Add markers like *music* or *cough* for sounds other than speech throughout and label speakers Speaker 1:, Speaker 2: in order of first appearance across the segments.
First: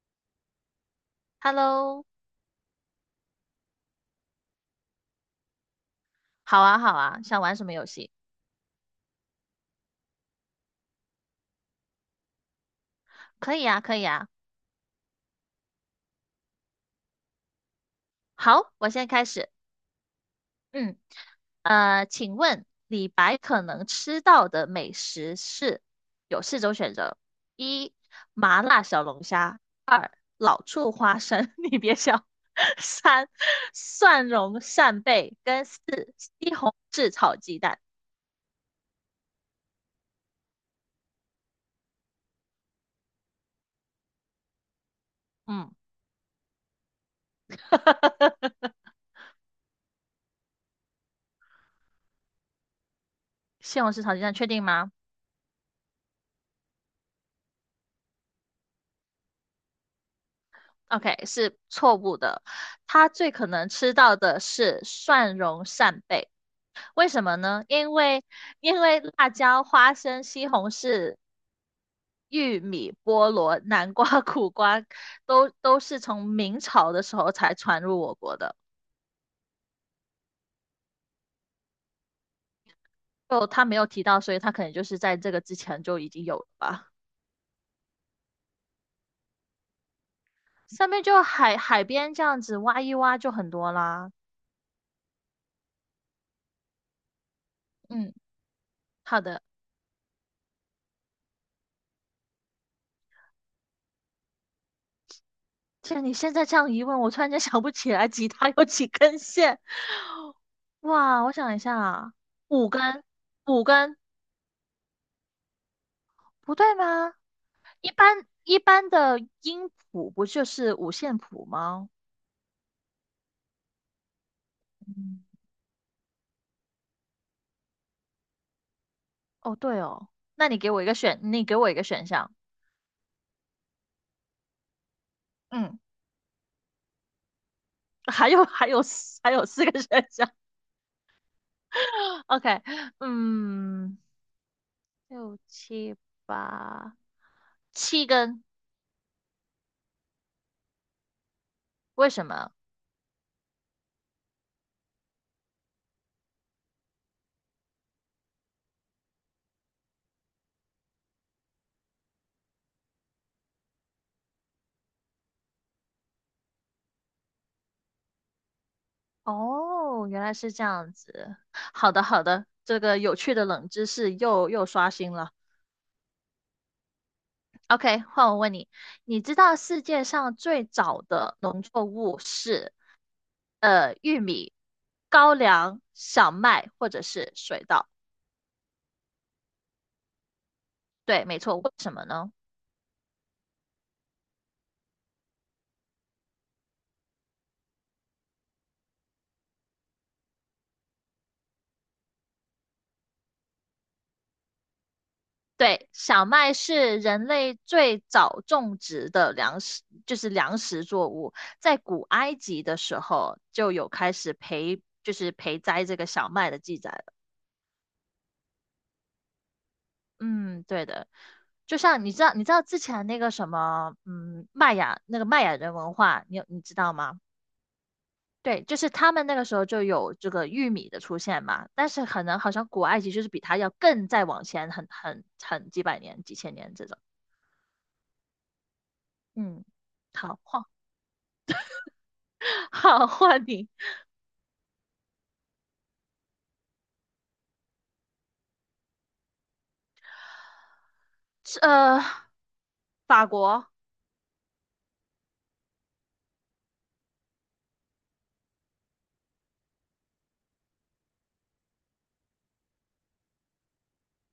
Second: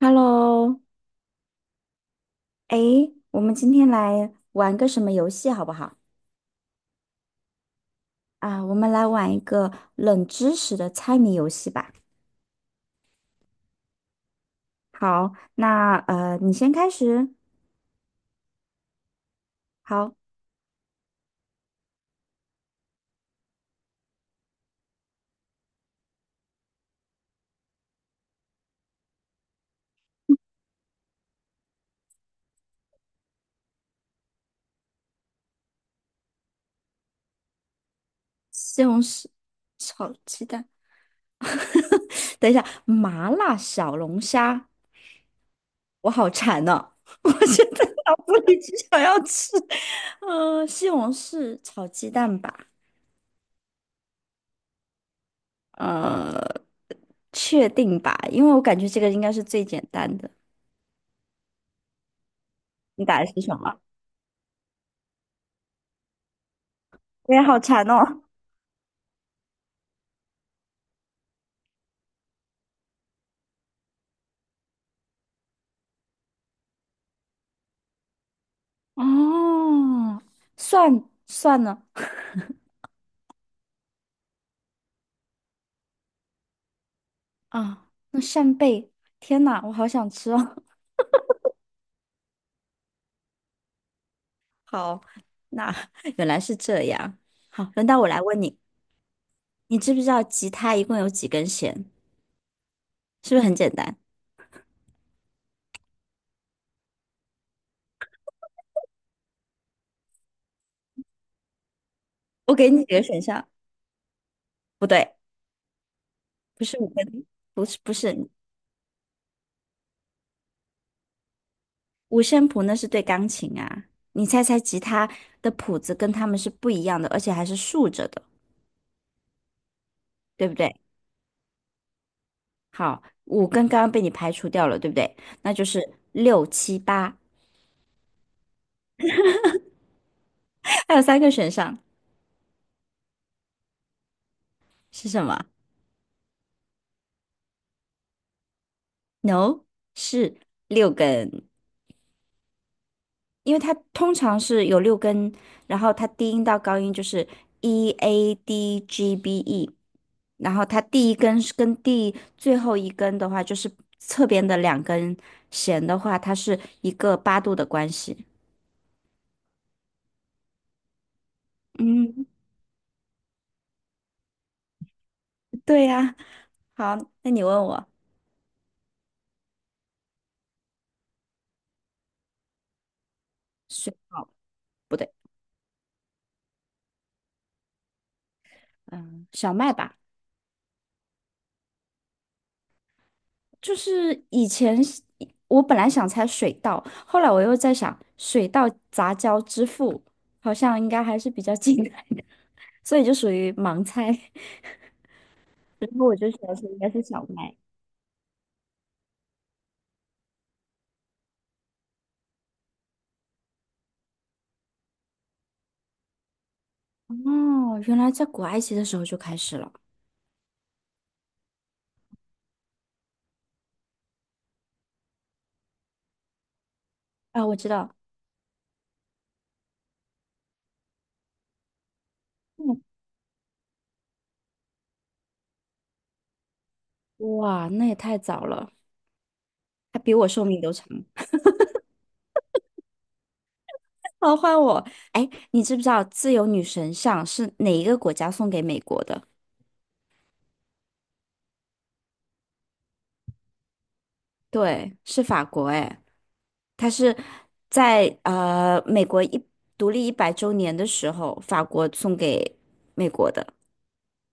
Speaker 1: Hello，
Speaker 2: Hello，
Speaker 1: 哎，我们今天来玩个什么游戏好不好？
Speaker 2: 好啊，好啊，想玩什么游戏？
Speaker 1: 啊，我们来玩一个冷知识的猜谜游戏吧。
Speaker 2: 可以啊，可以啊。
Speaker 1: 好，那你先开始。
Speaker 2: 好，我现在开始。
Speaker 1: 好，
Speaker 2: 嗯，请问李白可能吃到的美食是有四种选择：一、麻辣小龙虾；二、老醋花生，*laughs* 你别笑；*laughs* 三、蒜蓉扇贝；跟四、西红柿炒鸡蛋。
Speaker 1: 西红柿炒鸡蛋。*laughs* 等一下，麻辣小龙虾，
Speaker 2: 嗯，
Speaker 1: 我好馋呢、*laughs* 我现在 *laughs* 脑子里只
Speaker 2: *laughs*
Speaker 1: 想要吃，西红柿炒鸡蛋吧。
Speaker 2: 西红柿炒鸡蛋确定吗？
Speaker 1: 呃，确定吧，因为我感觉这个应该是最简单的。
Speaker 2: OK，是错误的。
Speaker 1: 你
Speaker 2: 他
Speaker 1: 打的
Speaker 2: 最
Speaker 1: 是
Speaker 2: 可
Speaker 1: 什
Speaker 2: 能
Speaker 1: 么？
Speaker 2: 吃到的是蒜蓉扇贝，为什
Speaker 1: 我
Speaker 2: 么
Speaker 1: 也好
Speaker 2: 呢？
Speaker 1: 馋
Speaker 2: 因
Speaker 1: 哦。
Speaker 2: 为因为辣椒、花生、西红柿、玉米、菠萝、南瓜、*laughs* 苦瓜都是从明朝的时候才传入我国的。
Speaker 1: 哦，蒜呢？*laughs*
Speaker 2: 就他没有提到，所以他可能就是在这个之前就已经有了吧。
Speaker 1: 啊，那扇贝，天呐，我好想吃哦。
Speaker 2: 上面就海边这样子挖一挖就很多啦。
Speaker 1: *laughs* 好，那 *laughs* 原来是这样。好，轮到我
Speaker 2: 嗯，
Speaker 1: 来问你，
Speaker 2: 好的。
Speaker 1: 你知不知道吉他一共有几根弦？是不是很简单？
Speaker 2: 既然你现在这样一问，我突然间想不起来吉他有几根线。哇，我想一下啊，
Speaker 1: 我
Speaker 2: 五
Speaker 1: 给你几
Speaker 2: 根，
Speaker 1: 个选项。
Speaker 2: 五根，
Speaker 1: 不对，
Speaker 2: 不
Speaker 1: 不
Speaker 2: 对
Speaker 1: 是五
Speaker 2: 吗？
Speaker 1: 根，不是
Speaker 2: 一
Speaker 1: 不是
Speaker 2: 般一般的音谱不就是五线谱吗？
Speaker 1: 五线谱，那是对钢琴啊。你猜猜吉他
Speaker 2: 嗯，
Speaker 1: 的谱子跟他们是不一样的，而且还是竖着的，
Speaker 2: 哦对哦，那
Speaker 1: 对不
Speaker 2: 你给
Speaker 1: 对？
Speaker 2: 我一个选，你给我一个选项。
Speaker 1: 好，五根刚刚被你排除掉了，对不对？那就
Speaker 2: 嗯，
Speaker 1: 是六七八，
Speaker 2: *laughs* 还有还有四个选项。
Speaker 1: 还有三个选项
Speaker 2: *laughs* OK,嗯，
Speaker 1: 是什
Speaker 2: 六
Speaker 1: 么
Speaker 2: 七八，七根，
Speaker 1: ？No，是六根，
Speaker 2: 为什么？
Speaker 1: 因为它通常是有六根，然后它低音到高音就是 E A D G B E，然后它第一根是跟最后一根的话，就是侧边的两根弦的话，它是一个八度的关系。
Speaker 2: 哦，原来是这样子。好的好
Speaker 1: 嗯，
Speaker 2: 的，这个有趣的冷知识又刷新了。
Speaker 1: 对呀。好，那你问我
Speaker 2: OK,换我问你，你知道世界上最早的农作物是
Speaker 1: 水
Speaker 2: 玉
Speaker 1: 稻
Speaker 2: 米、
Speaker 1: 不对，
Speaker 2: 高粱、小麦或者是水稻？
Speaker 1: 嗯，小麦吧。
Speaker 2: 对，没错。为什么呢？
Speaker 1: 就是以前是我本来想猜水稻，后来我又在想水稻杂交之父好像应该还是比较 *laughs* 近代的，所以就属于盲猜。*laughs*
Speaker 2: 对，
Speaker 1: 然后我
Speaker 2: 小
Speaker 1: 就
Speaker 2: 麦
Speaker 1: 想说应该
Speaker 2: 是
Speaker 1: 是
Speaker 2: 人
Speaker 1: 小
Speaker 2: 类
Speaker 1: 麦。
Speaker 2: 最早种植的粮食，就是粮食作物。在古埃及的时候就有开始培，就是培栽这个小麦的记载了。
Speaker 1: 哦，原来在古埃及的时候就开始了
Speaker 2: 嗯，对的，就像你知道之前那个什么，嗯，玛雅人文化，你知道吗？
Speaker 1: 啊！我知道，
Speaker 2: 对，就是他们那个时候就有这个玉米的出现嘛，但是可能好像古
Speaker 1: 嗯，
Speaker 2: 埃及就是比它要更再往前很几百年、几千年这种。
Speaker 1: 哇，那也太早了，
Speaker 2: 嗯，
Speaker 1: 还比我
Speaker 2: 好，
Speaker 1: 寿命
Speaker 2: 换
Speaker 1: 都长。
Speaker 2: *laughs* 好，换你，
Speaker 1: *laughs* 好，换我。哎，你知不知道自由女神像是哪一个国家送给美国的？
Speaker 2: 是法国，
Speaker 1: 对，是法国。哎。它是在美国独立100周年的时候，法国送给美国的。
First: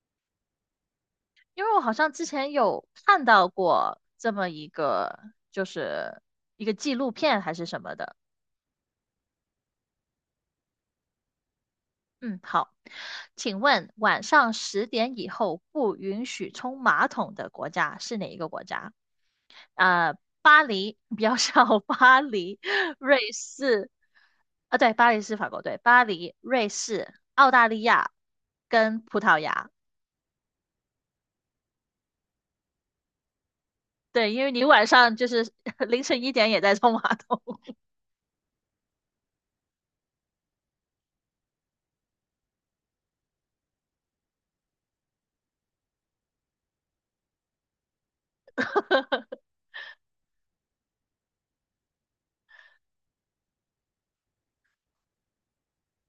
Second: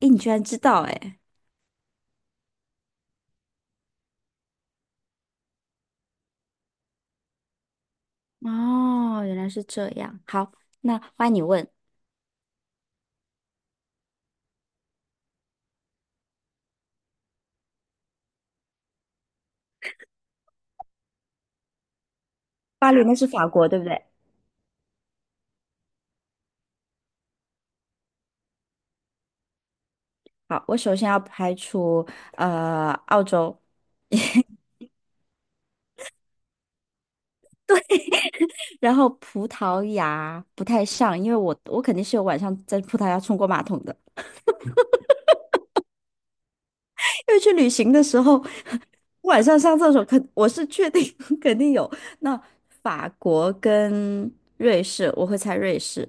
Speaker 1: 诶，你居然知道诶，
Speaker 2: 因为我好像之前有看到过这么一个，就是一个纪录片还是什么的。
Speaker 1: 哦，原来是这样。好，那欢迎你问，
Speaker 2: 嗯，好，请问晚上十点以后不允许冲马桶的国家是哪一个国家？呃，巴黎，比较笑，*laughs* 巴黎，
Speaker 1: 巴黎那
Speaker 2: 瑞
Speaker 1: 是法国，对不
Speaker 2: 士，
Speaker 1: 对？
Speaker 2: 啊，对，巴黎是法国，对，巴黎、瑞士、澳大利亚跟葡萄牙，
Speaker 1: 好，我首先要排除澳洲，
Speaker 2: 对，因为你晚上就是 *laughs* 凌晨1点也在冲马桶，
Speaker 1: 然后葡萄牙不太像，因为我肯定是有晚上在葡萄牙冲过马桶的。因为去旅行的时候，*laughs*
Speaker 2: *laughs*
Speaker 1: 晚上上厕所我是确定 *laughs* 肯定有。那法国跟瑞士，我会猜瑞士，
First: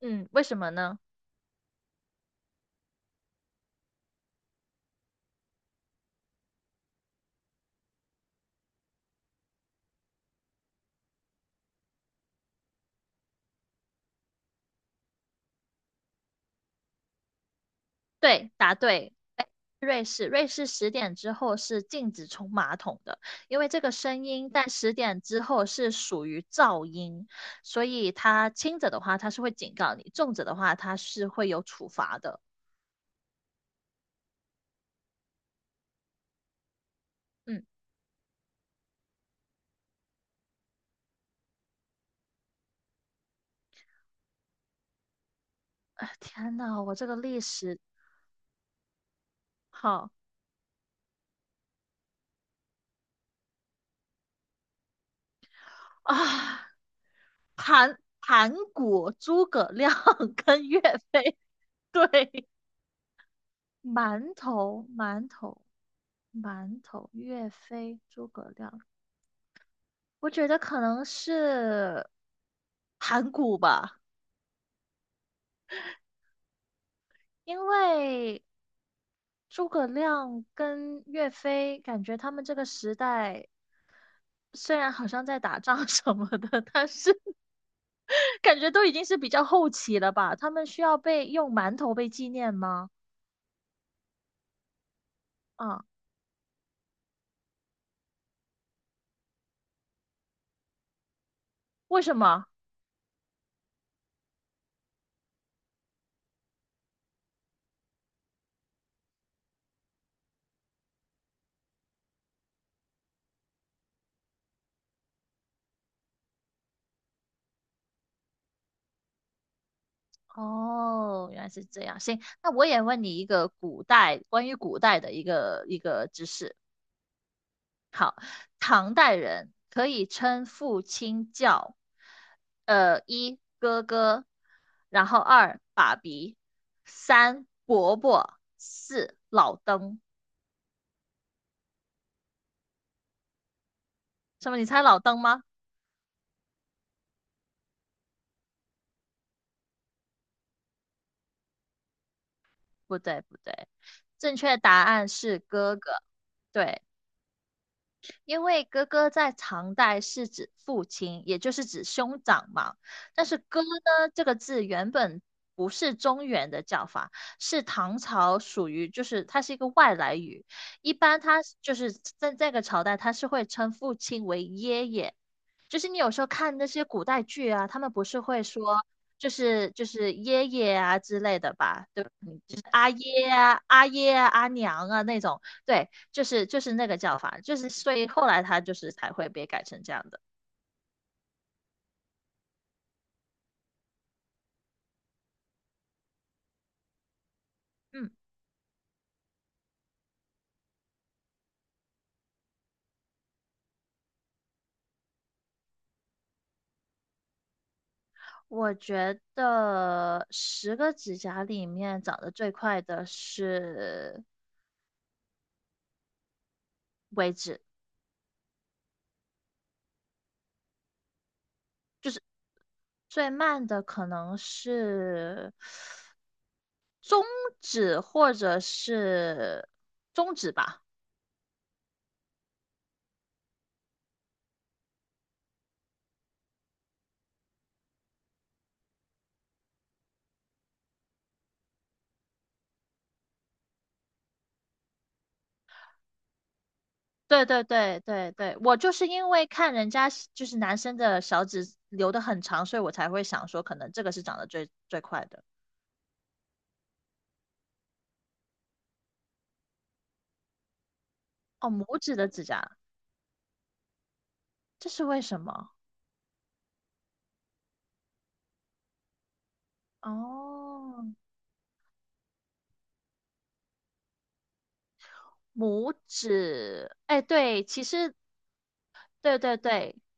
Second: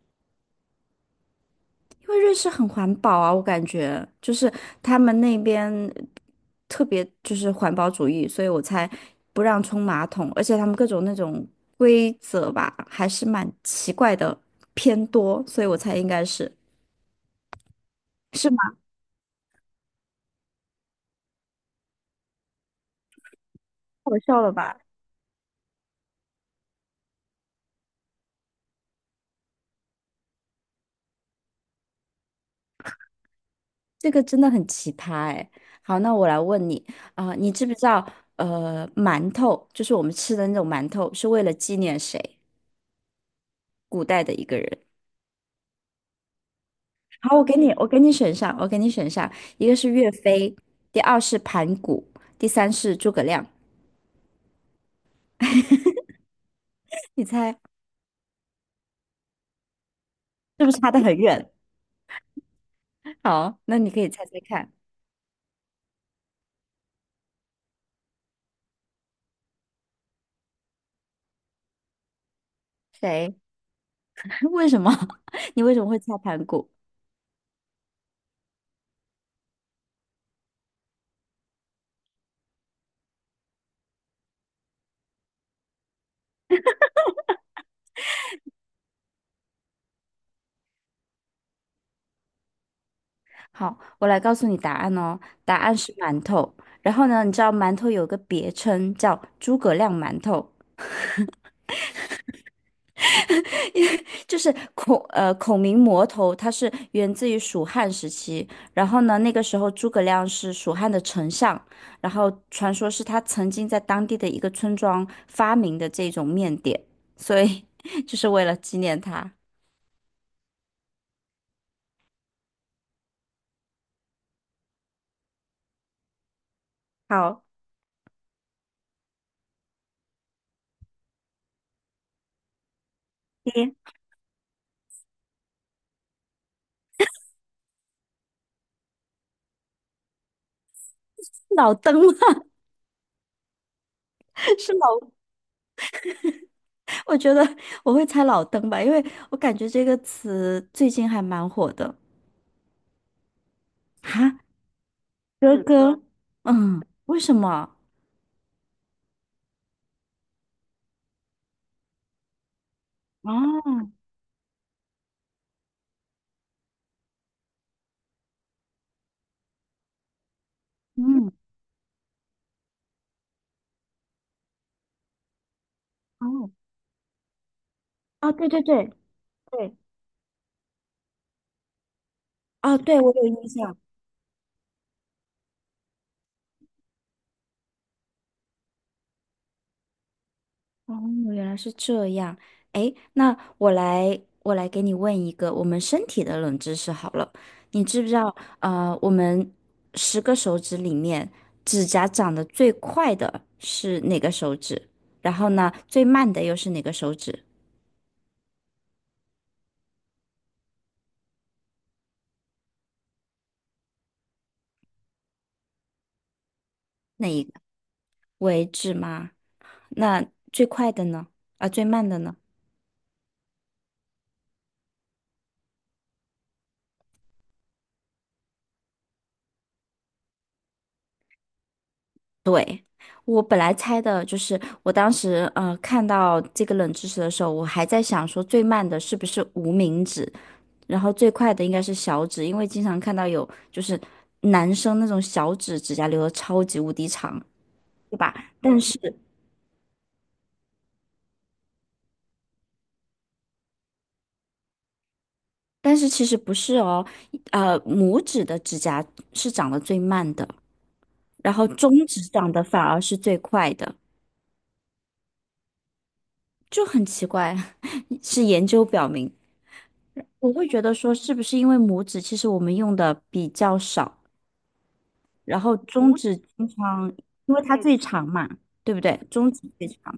Speaker 2: 嗯，为什么呢？
Speaker 1: 因为瑞士很环保啊，我感觉就是他们那边特别就是环保主义，所以我猜不让冲马桶，而且他们各种那种规则吧，还是蛮奇怪的，偏多，所以我猜应该是
Speaker 2: 对，
Speaker 1: 是
Speaker 2: 答
Speaker 1: 吗？
Speaker 2: 对。哎，瑞士，瑞士十点之后是禁止冲马桶的，因为这个
Speaker 1: 太好
Speaker 2: 声
Speaker 1: 笑
Speaker 2: 音
Speaker 1: 了
Speaker 2: 在
Speaker 1: 吧？
Speaker 2: 十点之后是属于噪音，所以它轻者的话它是会警告你，重者的话它是会有处罚的。
Speaker 1: 这个真的很奇葩哎。好，那我来问你啊、你
Speaker 2: 嗯，
Speaker 1: 知不知道馒头就是我们吃的那种馒头，是为了纪念谁？古代的一个人。
Speaker 2: 啊，天呐，我这个
Speaker 1: 好，
Speaker 2: 历
Speaker 1: 我给你，
Speaker 2: 史
Speaker 1: 我给你选上，我给你选上，一个是
Speaker 2: 好
Speaker 1: 岳飞，第二是盘古，第三是诸葛亮。
Speaker 2: 啊，
Speaker 1: 你猜
Speaker 2: 盘古、诸葛亮 *laughs*
Speaker 1: 是
Speaker 2: 跟
Speaker 1: 不是
Speaker 2: 岳
Speaker 1: 差得很
Speaker 2: 飞，
Speaker 1: 远？
Speaker 2: 对，
Speaker 1: *laughs* 好，那你可以猜
Speaker 2: 馒
Speaker 1: 猜看，
Speaker 2: 头，馒头，馒头，岳飞，诸葛亮。我觉得可能是盘
Speaker 1: 谁？
Speaker 2: 古吧，
Speaker 1: *laughs* 为什么？*laughs* 你为什么会猜盘古？
Speaker 2: 因为诸葛亮跟岳飞，感觉他们这个时代虽然好像在打仗 *laughs* 什么的，但是 *laughs* 感觉都已经是比较后期了吧？他们需要被用馒头被纪念吗？
Speaker 1: 好，我来告诉你答案哦。答案
Speaker 2: 啊，
Speaker 1: 是馒头。然后呢，你知道馒头有个别称叫诸葛亮馒头，
Speaker 2: 为什么？
Speaker 1: 就是孔明馍头，它是源自于蜀汉时期。然后呢，那个时候诸葛亮是蜀汉的丞相，然后传说是他曾经在当地的一个村庄发明的这种面点，所以 *laughs* 就是为了纪念他。
Speaker 2: 哦，原来是这样。行，那我也问你一个古代关于古代的一个知识。
Speaker 1: 好，
Speaker 2: 唐代人可以称父亲叫，呃，一
Speaker 1: 你是
Speaker 2: 哥哥，然后二爸比，三伯伯，四老登。
Speaker 1: 老灯吗？
Speaker 2: 什么？
Speaker 1: *laughs*
Speaker 2: 你
Speaker 1: 是
Speaker 2: 猜老
Speaker 1: 老。
Speaker 2: 登吗？
Speaker 1: 我觉得我会猜老登吧，因为我感觉这个词最近还蛮火的。
Speaker 2: 不对，不对，正
Speaker 1: 哈，
Speaker 2: 确答案是
Speaker 1: 哥是
Speaker 2: 哥哥。
Speaker 1: 哥，
Speaker 2: 对。
Speaker 1: 嗯，为什么？
Speaker 2: 因为哥哥在唐代是指父亲，也就是指兄长嘛。但
Speaker 1: 哦，
Speaker 2: 是"哥"呢，这个字原本不是中原的叫法，是唐朝属于，就是它是一个外来语。一般
Speaker 1: 嗯，
Speaker 2: 它就是在这个朝代，它是会称父亲为爷爷。就是你有时候
Speaker 1: 哦，
Speaker 2: 看那些古代剧啊，他们不是
Speaker 1: 啊，
Speaker 2: 会
Speaker 1: 对对
Speaker 2: 说，
Speaker 1: 对
Speaker 2: 就是
Speaker 1: 对，
Speaker 2: 就是爷爷啊之类的吧，对吧就是
Speaker 1: 啊，
Speaker 2: 阿
Speaker 1: 对，我有
Speaker 2: 爷
Speaker 1: 印
Speaker 2: 啊、
Speaker 1: 象。
Speaker 2: 阿爷啊、阿娘啊那种，对。就是那个叫法，就是所以后来它就是才会被改成这样的。
Speaker 1: 哦，原来是这样。诶，那我来，我来给你问一个我们身体的冷知识好了。你知不
Speaker 2: 嗯，
Speaker 1: 知道，我们10个手指里面，指甲长得最快的是哪个手指？然后呢，最慢的又是哪个手指？
Speaker 2: 我觉得10个指甲里面长得最快的是
Speaker 1: 那一
Speaker 2: 指，
Speaker 1: 个为止吗？那最快的呢？啊，最慢的呢？
Speaker 2: 最慢的可能是指或者是中指吧。
Speaker 1: 对，我本来猜的就是，我当时看到这个冷知识的时候，我还在想说最慢的是不是无名指，然后最快的应该是小指，因为经常看到有就是男生那种小指指甲留的超级无敌长，
Speaker 2: 对对对
Speaker 1: 对
Speaker 2: 对
Speaker 1: 吧？
Speaker 2: 对，我
Speaker 1: 但
Speaker 2: 就
Speaker 1: 是
Speaker 2: 是因为看人家就是男生的小指留的很长，所以我才会想说可能这个是长得最快的。
Speaker 1: 但是其实不是哦，拇指的指甲是长得最慢的，然后
Speaker 2: 哦，
Speaker 1: 中
Speaker 2: 拇指
Speaker 1: 指
Speaker 2: 的指
Speaker 1: 长
Speaker 2: 甲，
Speaker 1: 得反而是最快的。
Speaker 2: 这是为什么？
Speaker 1: 就很奇怪，*laughs* 是研究表明，我会觉得
Speaker 2: 哦，
Speaker 1: 说，是不是因为拇指其实我们用的比较少，然后
Speaker 2: 拇
Speaker 1: 中拇指指经
Speaker 2: 指，
Speaker 1: 常，
Speaker 2: 哎，
Speaker 1: 因为
Speaker 2: 对，
Speaker 1: 它
Speaker 2: 其
Speaker 1: 最
Speaker 2: 实，
Speaker 1: 长嘛，对不对？
Speaker 2: 对
Speaker 1: 中
Speaker 2: 对
Speaker 1: 指最
Speaker 2: 对，
Speaker 1: 长，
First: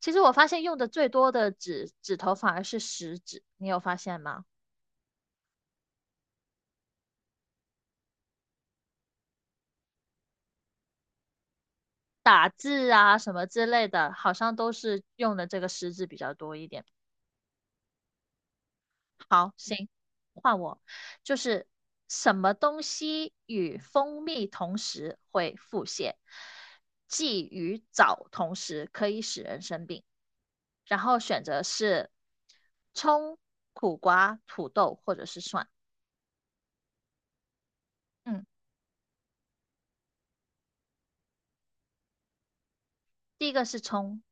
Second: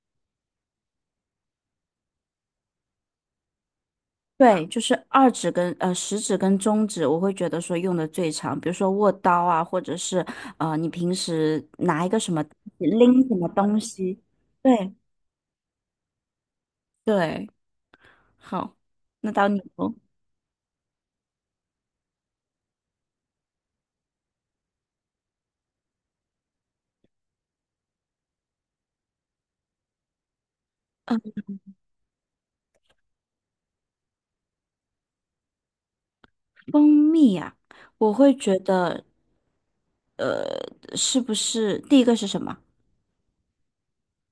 Speaker 2: 其实我发现用的最多的指头反而是食指，你有发现吗？
Speaker 1: 对，就是二指跟食指跟中指，我会觉得说用的最长，比如说握刀啊，或者是你平时拿一个什么
Speaker 2: 打字啊
Speaker 1: 拎
Speaker 2: 什
Speaker 1: 什
Speaker 2: 么
Speaker 1: 么
Speaker 2: 之
Speaker 1: 东
Speaker 2: 类的，
Speaker 1: 西，
Speaker 2: 好像都
Speaker 1: 对
Speaker 2: 是用的这个食指比较多一点。
Speaker 1: 对，好，那到
Speaker 2: 好，
Speaker 1: 你
Speaker 2: 行，
Speaker 1: 喽。
Speaker 2: 换我，就是什么东西与蜂蜜同时会腹泻，忌与枣同时可以使人生病。然后选择是葱、苦瓜、土豆或者是蒜。
Speaker 1: 蜂蜜啊，我会
Speaker 2: 嗯，
Speaker 1: 觉得是不是第一个是什么？
Speaker 2: 第一个是葱，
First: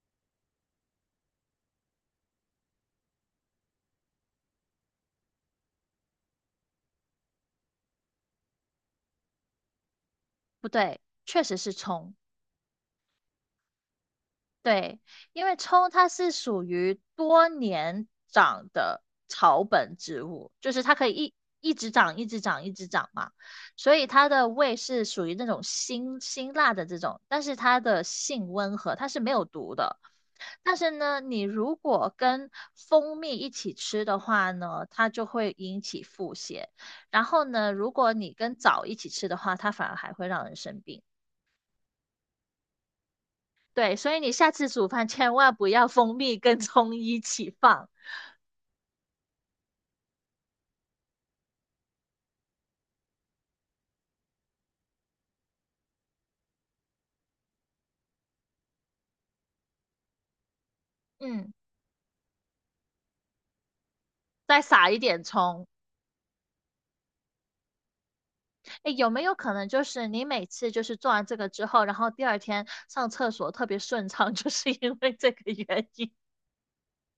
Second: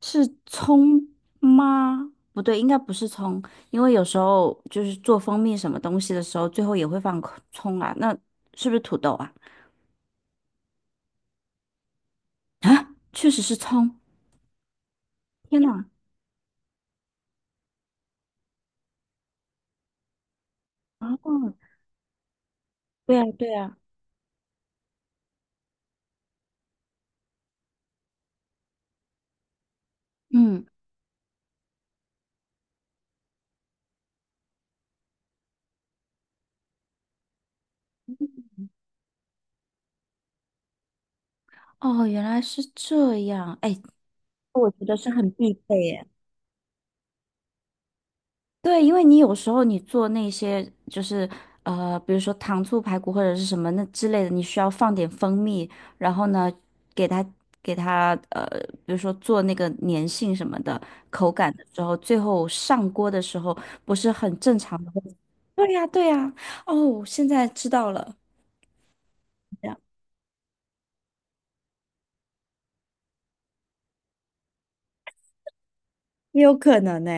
Speaker 1: 是葱吗？不对，应该不是葱，因为有时候就是做蜂蜜什么东西的时候，最后也会放葱啊。那是不是土豆啊？
Speaker 2: 不对，确实是葱。
Speaker 1: 啊，确实是葱。
Speaker 2: 对，因为
Speaker 1: 天呐！
Speaker 2: 葱它是属于多年长的草本植物，就是它可以一
Speaker 1: 哦，
Speaker 2: 一直长、一直长、一直长
Speaker 1: 对啊，
Speaker 2: 嘛，
Speaker 1: 对啊，
Speaker 2: 所以它的味是属于那种辛辣的这种，但是它的性温和，它是没有毒的。
Speaker 1: 嗯，
Speaker 2: 但是呢，你如果跟蜂蜜一起吃的话呢，它就会引起腹泻。然后呢，如果你跟枣一起吃的话，它反而还会让人生病。
Speaker 1: 哦，原来是这样。哎，
Speaker 2: 对，所以你下次
Speaker 1: 我觉
Speaker 2: 煮
Speaker 1: 得
Speaker 2: 饭
Speaker 1: 是很
Speaker 2: 千
Speaker 1: 必
Speaker 2: 万不
Speaker 1: 备
Speaker 2: 要
Speaker 1: 耶。
Speaker 2: 蜂蜜跟葱一起放，
Speaker 1: 对，因为你有时候你做那些就是比如说糖醋排骨或者是什么那之类的，你需要放点蜂蜜，然后呢，给它给它比如说做那个粘性什么的口
Speaker 2: 嗯，
Speaker 1: 感的时候，最后上锅的时候不是很正
Speaker 2: 再
Speaker 1: 常
Speaker 2: 撒
Speaker 1: 的
Speaker 2: 一
Speaker 1: 会 *laughs*
Speaker 2: 点葱。
Speaker 1: 对呀，对呀，哦，现在知道了。
Speaker 2: 诶，有没有可能
Speaker 1: 这样
Speaker 2: 就是你每次就是做完这个之后，然后第二天上厕所特别顺畅，*laughs* 就是因为这个原因？
Speaker 1: 也有可能呢、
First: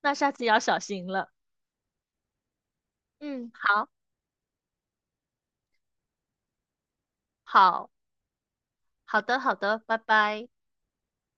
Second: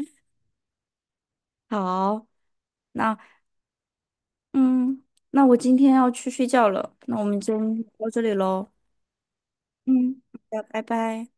Speaker 2: 那下次要小心了。
Speaker 1: 好，那
Speaker 2: 嗯，好，
Speaker 1: 嗯，那我今天要去睡觉了，那我们今天
Speaker 2: 好，
Speaker 1: 到这里喽。
Speaker 2: 好的，好的，拜
Speaker 1: 嗯，好
Speaker 2: 拜。
Speaker 1: 的，拜拜。